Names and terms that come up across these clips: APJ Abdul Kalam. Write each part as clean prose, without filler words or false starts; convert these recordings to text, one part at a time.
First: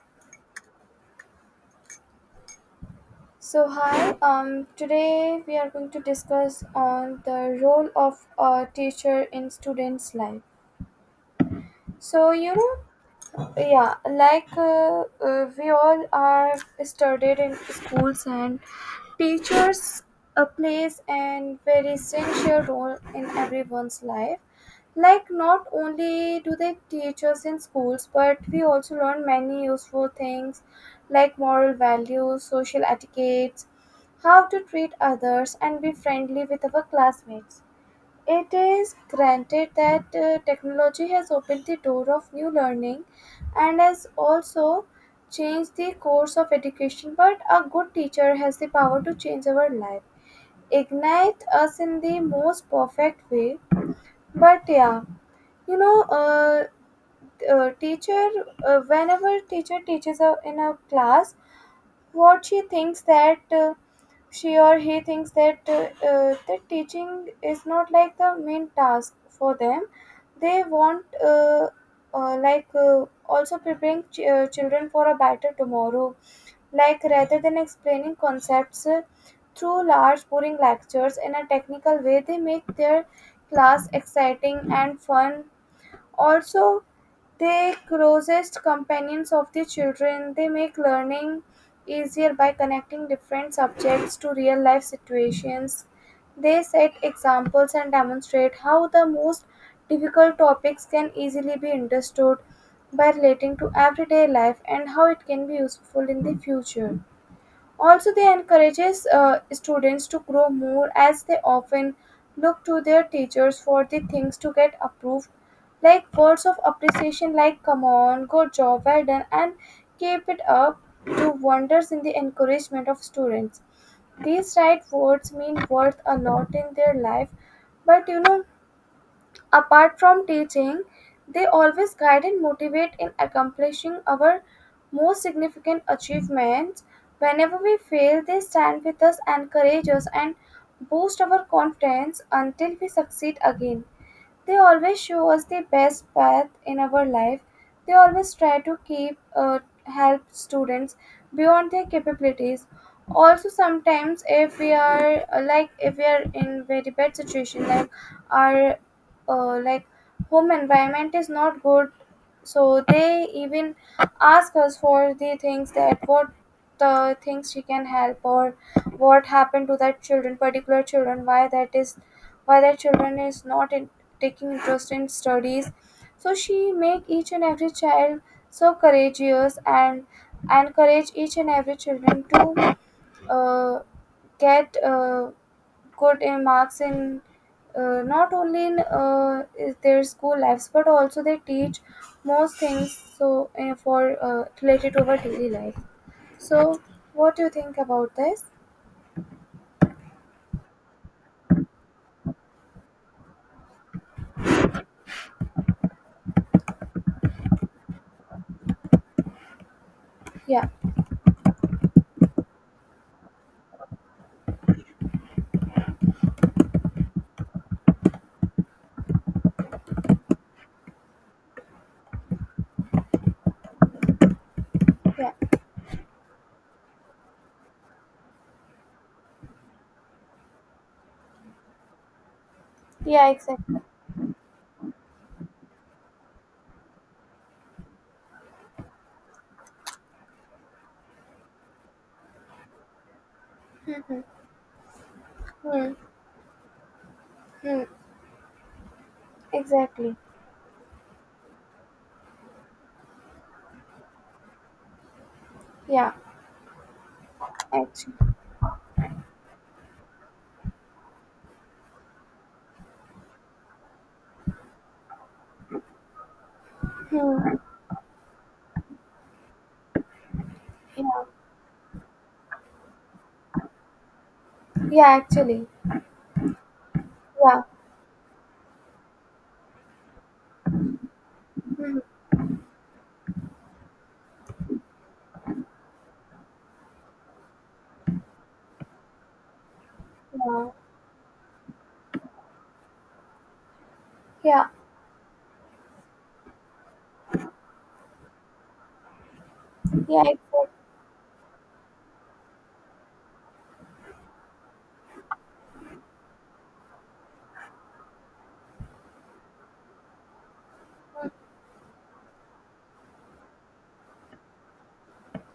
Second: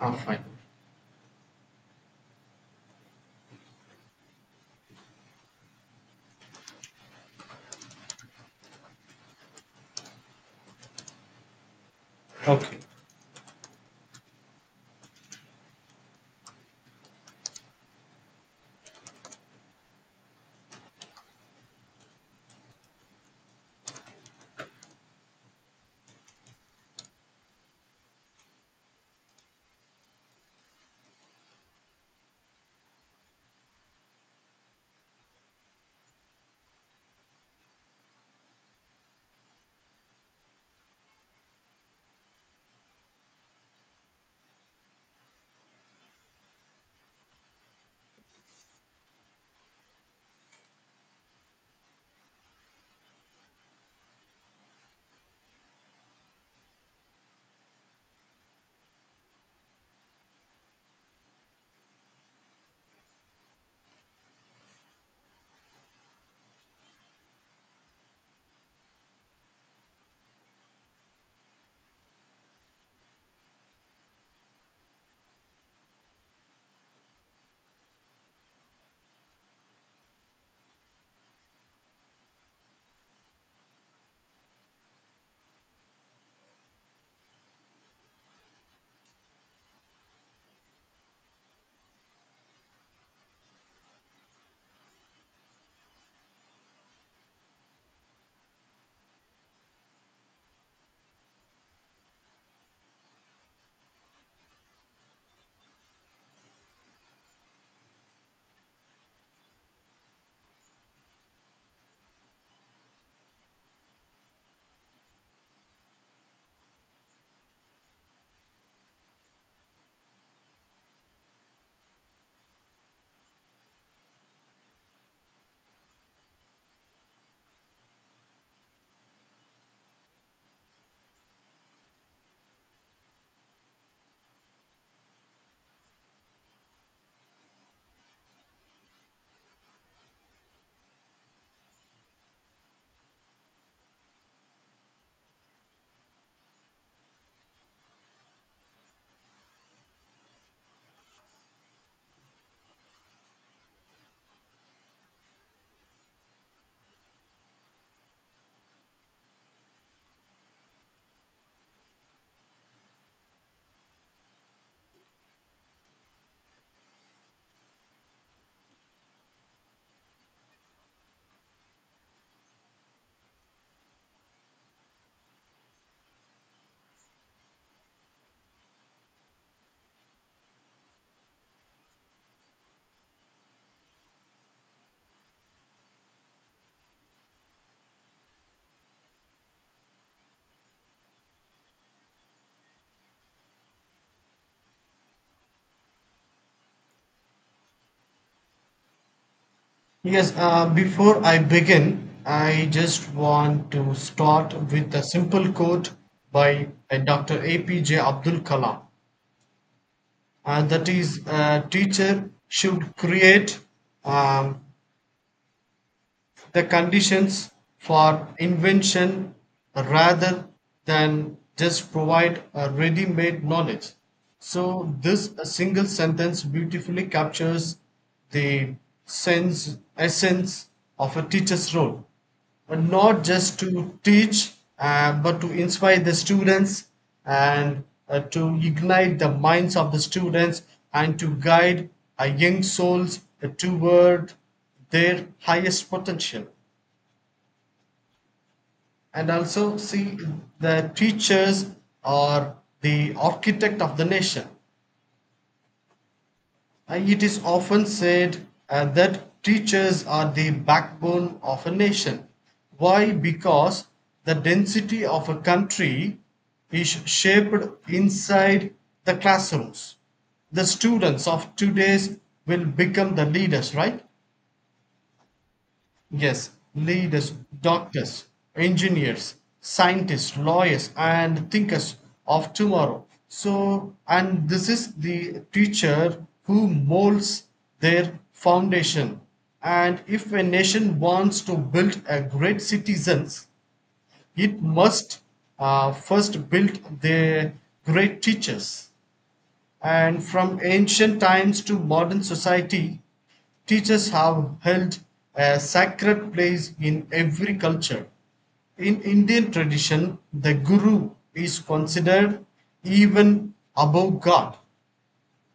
Ah, fine. So hi, today we are going to discuss on the role of a teacher in students' life. So you Okay. know, we all are studied in schools and teachers plays an very essential role in everyone's life, like not only do they teach us in schools but we also learn many useful things like moral values, social etiquettes, how to treat others and be friendly with our classmates. It is granted that technology has opened the door of new learning and has also changed the course of education, but a good teacher has the power to change our life, ignite us in the most perfect way. But yeah, you know, teacher, Whenever teacher teaches in a class, what she thinks that she or he thinks that that teaching is not like the main task for them. They want also preparing children for a better tomorrow. Like rather than explaining concepts through large boring lectures in a technical way, they make their class exciting and fun. Also, they closest companions of the children, they make learning easier by connecting different subjects to real life situations. They set examples and demonstrate how the most difficult topics can easily be understood by relating to everyday life and how it can be useful in the future. Also, they encourages students to grow more as they often look to their teachers for the things to get approved, like words of appreciation like come on, good job, well done, and keep it up do wonders in the encouragement of students. These right words mean worth a lot in their life, but Apart from teaching, they always guide and motivate in accomplishing our most significant achievements. Whenever we fail, they stand with us, encourage us, and boost our confidence until we succeed again. They always show us the best path in our life. They always try to keep help students beyond their capabilities. Also, sometimes if we are like if we are in very bad situation, like our uh, like home environment is not good, so they even ask us for the things that what the things she can help or what happened to that children, particular children, why that is, why that children is not in taking interest in studies. So she make each and every child so courageous and encourage each and every children to uh, get good in marks in, not only in is their school lives but also they teach most things so for related to our daily life. So what do you think about this? Yes, before I begin, I just want to start with a simple quote by Dr. APJ Abdul Kalam. Yeah, That is, a teacher should create um, the conditions for invention rather than just provide a ready-made knowledge. So this yeah, a single sentence beautifully captures the sense essence of a teacher's role and not yeah, just exactly. to teach, but to inspire the students and to ignite the minds of the students and to guide young souls Hmm, hmm, toward their highest hmm, potential. hmm, And also, exactly. see, the teachers are the architect of the nation. Yeah, It is often actually. said that teachers are the backbone of a nation. Why? Because the density of a country is Hmm. shaped inside the classrooms. The Yeah. students of today's will become the leaders, right? Yeah, actually. Yes, leaders, Yeah. doctors, engineers, scientists, lawyers, and thinkers Mhm. of tomorrow. So, and this is the teacher who molds their foundation. And if a Yeah. nation wants to build a great citizens, it Yeah. must first build the great teachers. Yeah, And exact. from ancient times to modern society, teachers have held a sacred place in every culture. In Indian tradition, the guru is considered even above God.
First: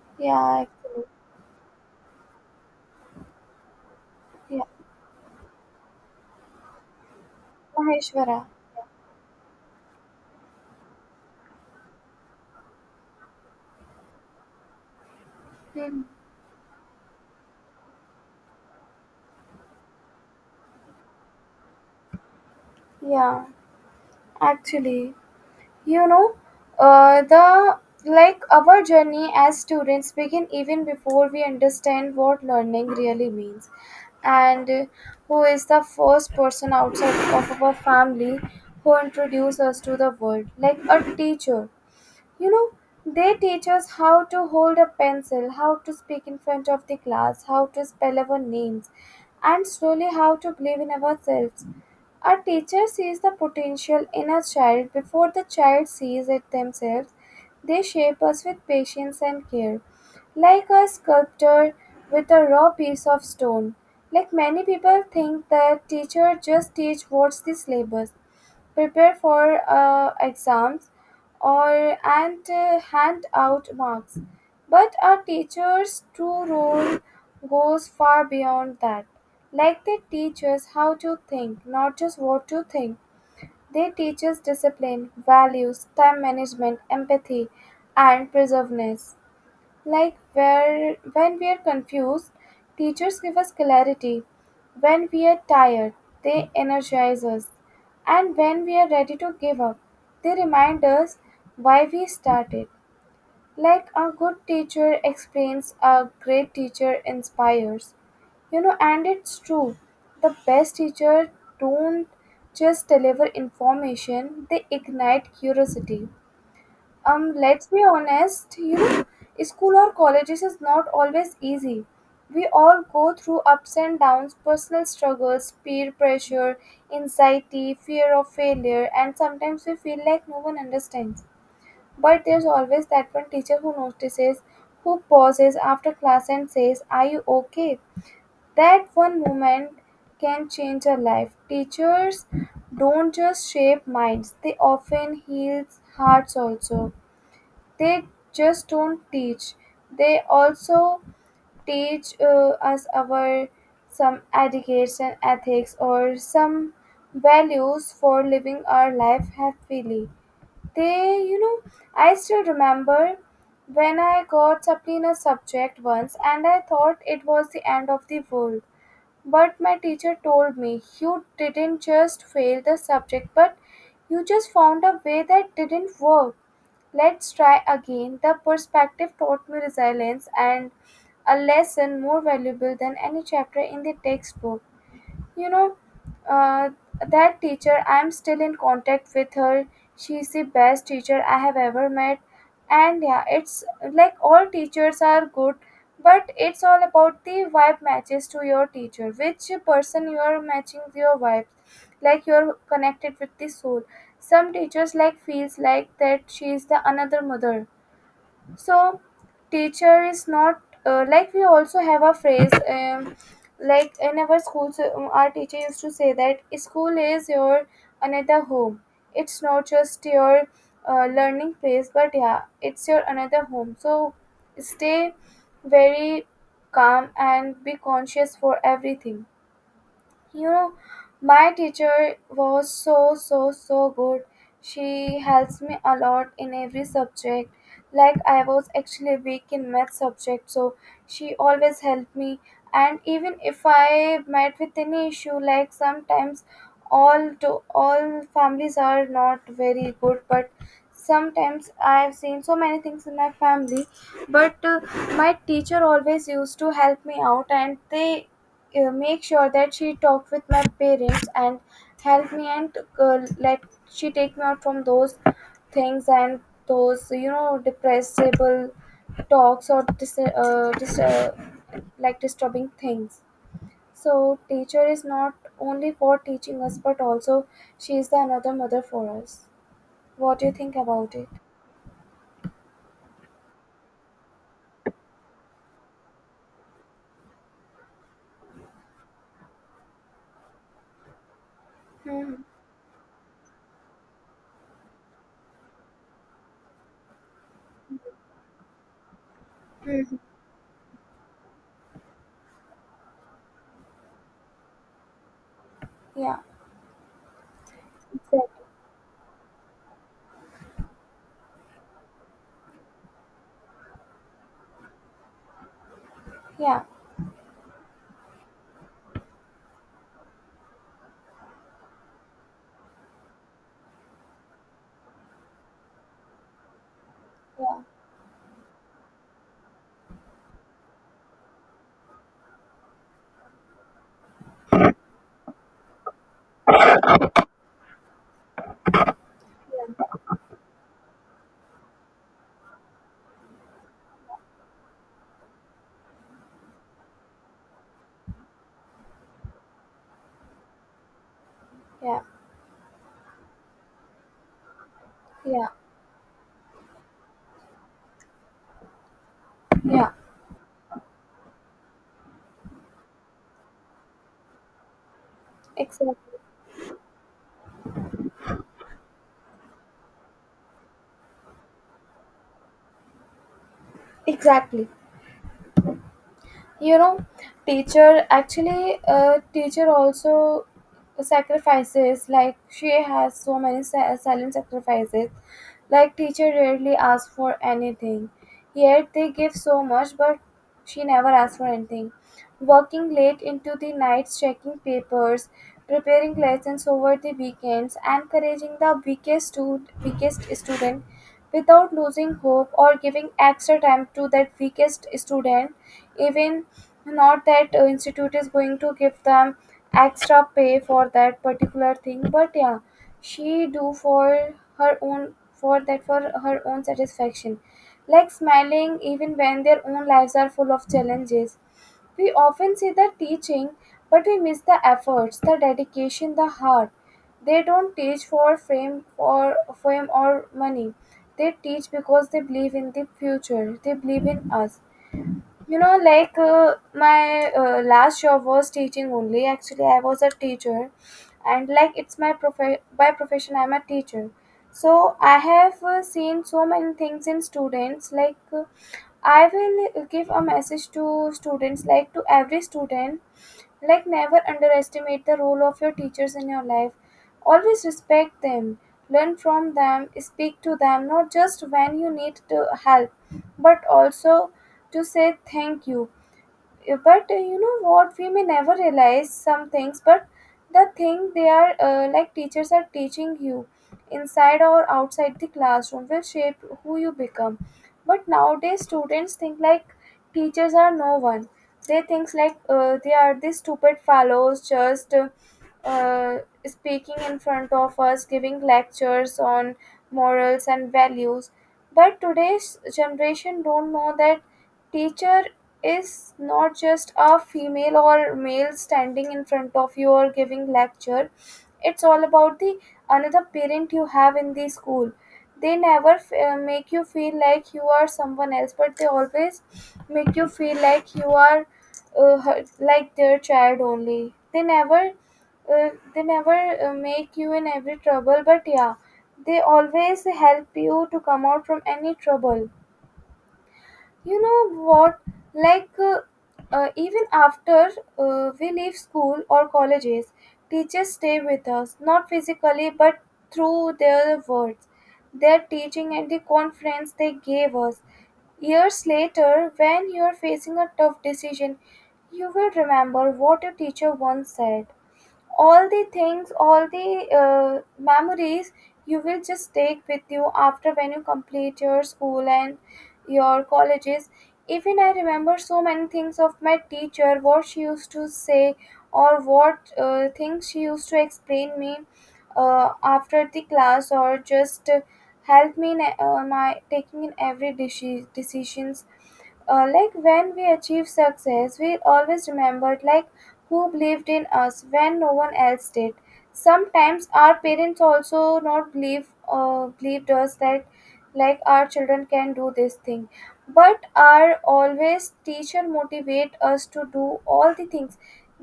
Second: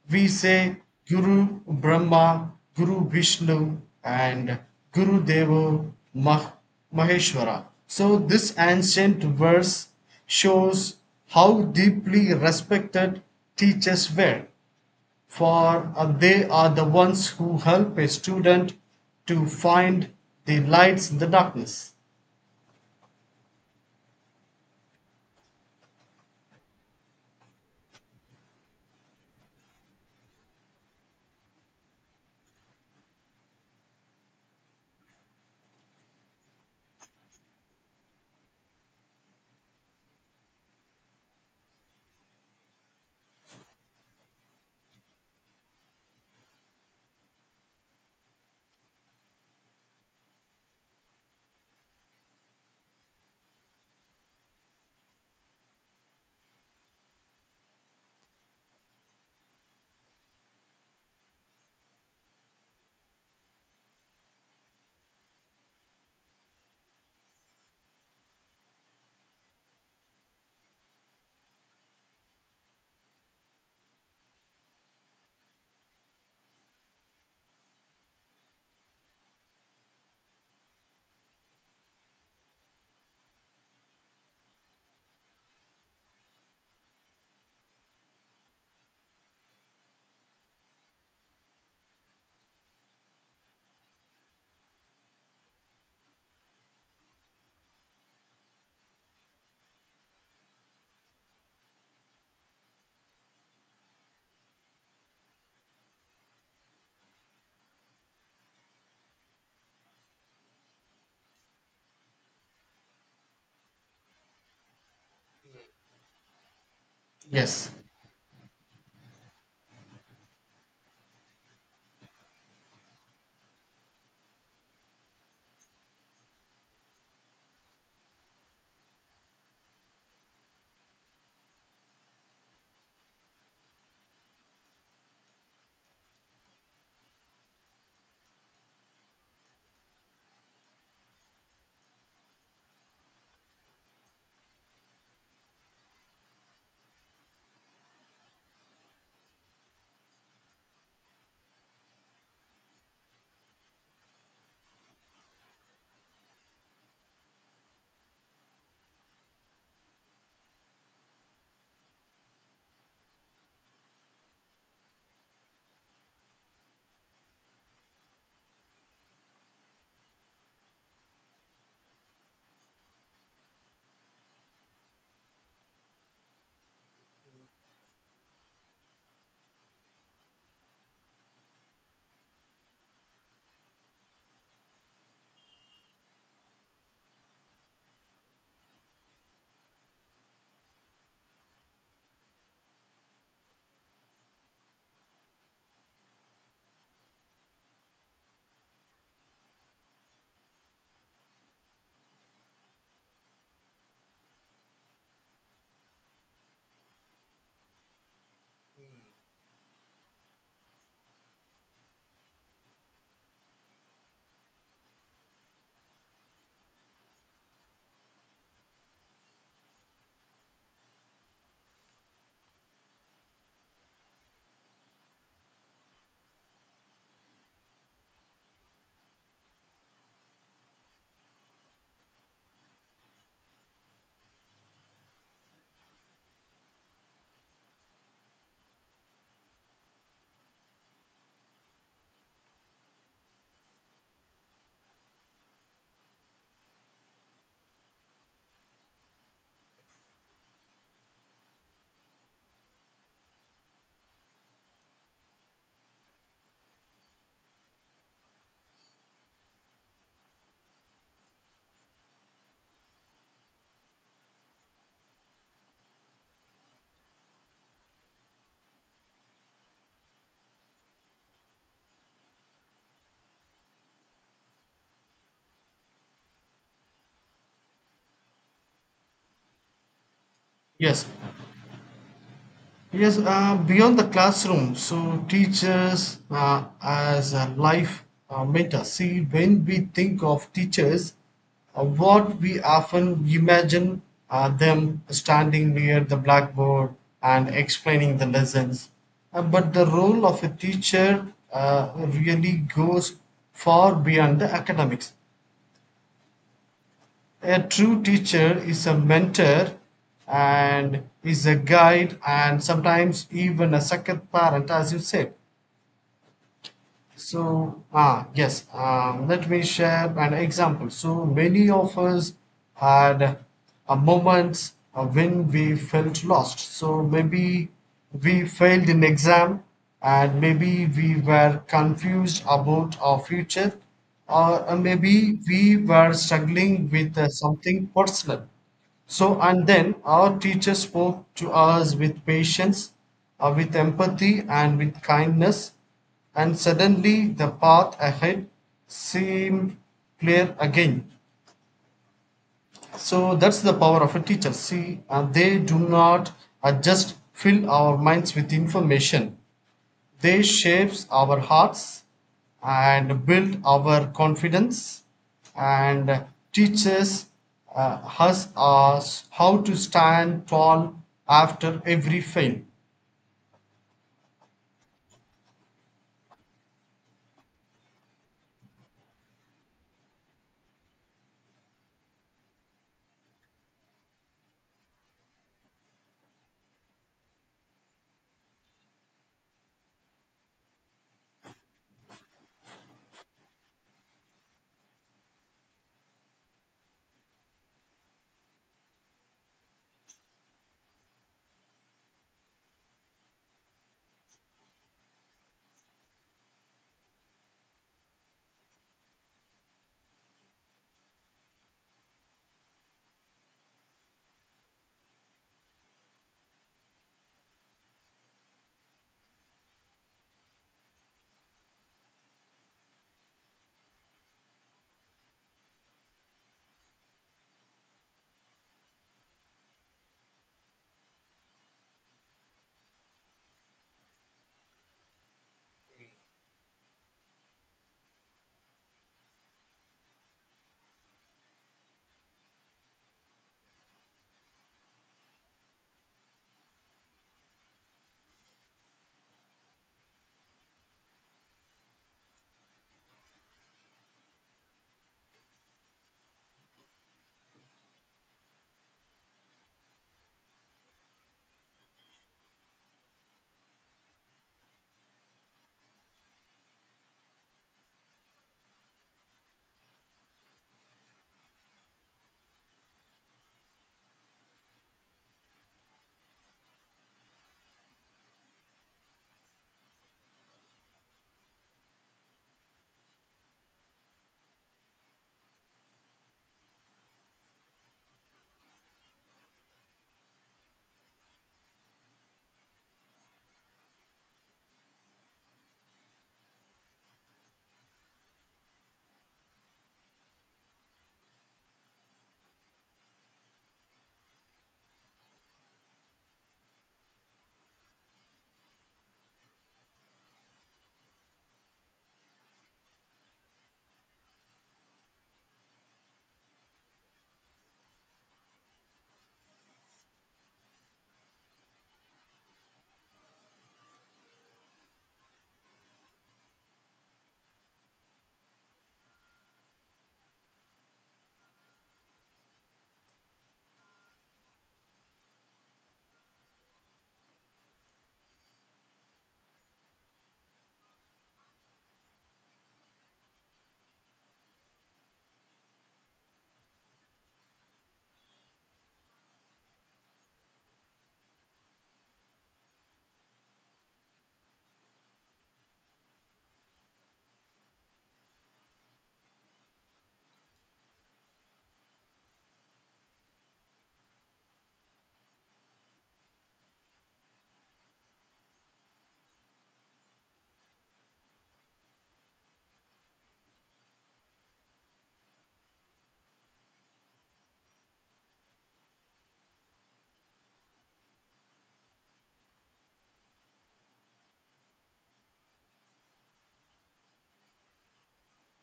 We Yeah, say actually. Guru Brahma, Guru Vishnu, and Yeah. Guru Deva Mah- Maheshwara. So, Maheshwara. this ancient verse shows how deeply respected teachers were. For Mhm. They are the ones who help a student to find the lights in the darkness. Yeah. Actually, you know, the like our journey as students begin even before we understand what learning really means, and who is the first person outside of our family who introduced us to the world? Like a teacher, you know, they teach us how to hold a pencil, how to speak in front of the class, how to spell our names, and slowly how to believe in ourselves. Our teacher sees the potential in a child before the child sees it themselves. They shape us with patience and care, like a sculptor with a raw piece of stone. Like many people think that teacher just teach what's the syllabus, prepare for exams, or and hand out marks, but our teachers true role goes far beyond that. Like they teach us how to think, not just what to think. They teach us discipline, values, time management, empathy, and perseverance. Like where when we are confused, teachers give us clarity. When we are tired, they energize us. And when we are ready to give up, they remind us why we started. Like a good teacher explains, a great teacher inspires. You know, and it's true. The best teacher don't just deliver information, they ignite curiosity. Let's Yes, be honest, you know, school or colleges is not always easy. We all go through ups and downs, personal struggles, peer pressure, anxiety, fear of failure, and sometimes we feel like no one understands. But there's always that one teacher who notices, who pauses after class and says, "Are you okay?" That one moment can change a life. Teachers don't just shape minds, they often heal hearts also. They just don't teach. They also teach us our some etiquettes and ethics or some values for living our life happily. They, you know, I still remember when I got supply in a subject once and I thought it was the end of the world. But my teacher told me, you didn't just fail the subject, but you just found a way that didn't work. Let's try again. The perspective taught me resilience and a lesson more valuable than any chapter in the textbook, you know. uh, that teacher, I'm still in contact with her. She's the best teacher I have ever met. And yeah, it's like all teachers are good, but it's all about the vibe matches to your teacher, which person you are matching your vibe, like you're connected with the soul. Some teachers like feels like that she is the another mother. So teacher is not like, we also have a phrase, like in our schools, our teacher used to say that school is your another home. It's not just your learning place, but yeah, it's your another home, so stay very calm and be conscious for everything. You know, my teacher was so, so, so good. She helps me a lot in every subject. Like I was actually weak in math subject, so she always helped me. And even if I met with any issue, like sometimes all to all families are not very good, but sometimes I've seen so many things in my family. But My teacher always used to help me out, and they make sure that she talked with my parents and helped me, and let she take me out from those things, and those, you know, depressible talks or like disturbing things. So teacher is not only for teaching us but also she is the another mother for us. What do you think yes. about it? Yes, beyond the classroom, so teachers as a life mentors. See, when we think of teachers, what Hmm, we often imagine them standing near the blackboard and explaining the lessons. But the hmm, role of a teacher really goes far beyond the academics. yeah, A true exactly. teacher is a mentor and is a guide and sometimes even a second parent, as you said. Yeah, So, ah, yes, let me share an example. So, many of us had a moments when we felt lost. So, maybe yeah, we failed in exam and maybe we were confused about our future or maybe we were struggling with something personal. So, and then yeah, our teacher spoke to us with patience, with empathy, and with kindness, and suddenly the path ahead seemed clear again. yeah, So, that's the power of a teacher. See, they yeah, do not just fill our minds with information, yeah, they shapes our hearts and build our confidence and exactly, teaches us how to stand tall after every fail. exactly. You know, teacher actually, teacher also sacrifices, like she has so many silent sacrifices. Like teacher rarely asks for anything, yet they give so much, but she never asks for anything. Working late into the nights, checking papers, preparing lessons over the weekends, encouraging the weakest, weakest student without losing hope or giving extra time to that weakest student, even not that institute is going to give them extra pay for that particular thing, but yeah, she do for her own, for that, for her own satisfaction, like smiling even when their own lives are full of challenges. We often see the teaching, but we miss the efforts, the dedication, the heart. They don't teach for fame or fame or money. They teach because they believe in the future. They believe in us. You know, like my last job was teaching only. Actually, I was a teacher, and like it's my by profession, I'm a teacher. So I have seen so many things in students, like. I will give a message to students, like to every student, like never underestimate the role of your teachers in your life. Always respect them, learn from them, speak to them not just when you need to help but also to say thank you. Yeah, but you know what, we may never realize some things, but the thing they are like teachers are teaching you inside or outside the classroom will shape who you become. But nowadays students think like teachers are no one. They think like they are these stupid fellows just uh, speaking in front of us giving lectures on morals and values. But today's generation don't know that teacher is not just a female or male standing in front of you or giving lecture. It's all about the another parent you have in the school. They never make you feel like you are someone else, but they always make you feel like you are like their child only. They never they never make you in every trouble, but yeah, they always help you to come out from any trouble. You know what? Like, uh, Even after we leave school or colleges, teachers stay with us, not physically, but through their words, their teaching, and the confidence they gave us. Years later, when you are facing a tough decision, you will remember what your teacher once said, all the things, all the memories you will just take with you after when you complete your school and your colleges. Even I remember so many things of my teacher, what she used to say, or what things she used to explain me after the class, or just help me in my taking in every decisions. Like when we achieve success, we always remembered like who believed in us when no one else did. Sometimes our parents also not believe believed us that like our children can do this thing, but our always teacher motivate us to do all the things,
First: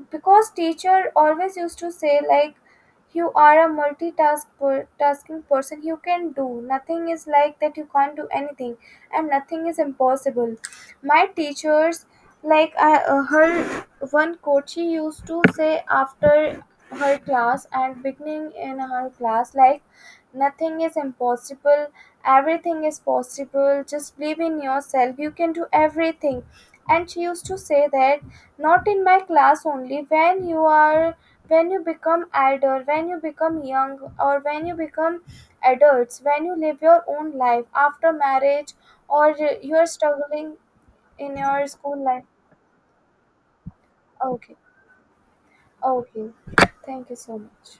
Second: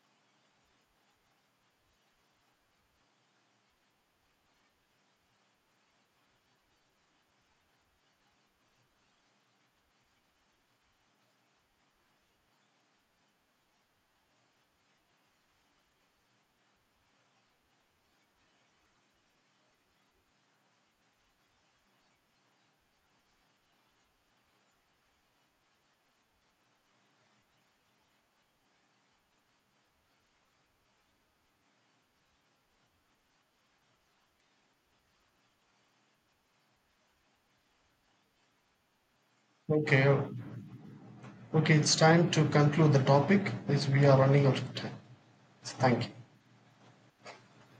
because teacher always used to say like you are a multitask tasking person, you can do, nothing is like that you can't do anything, and nothing is impossible. My teachers, like I, her one coach, she used to say after her class and beginning in her class, like nothing is impossible, everything is possible. Just believe in yourself. You can do everything. And she used to say that not in my class only. When you are, when you become elder, when you become young, or when you become adults, when you live your own life after marriage, or you're Okay, struggling in your okay, it's school life. time to conclude the topic as we are Oh, running okay. out of time. Oh, Thank you. okay, thank you so much.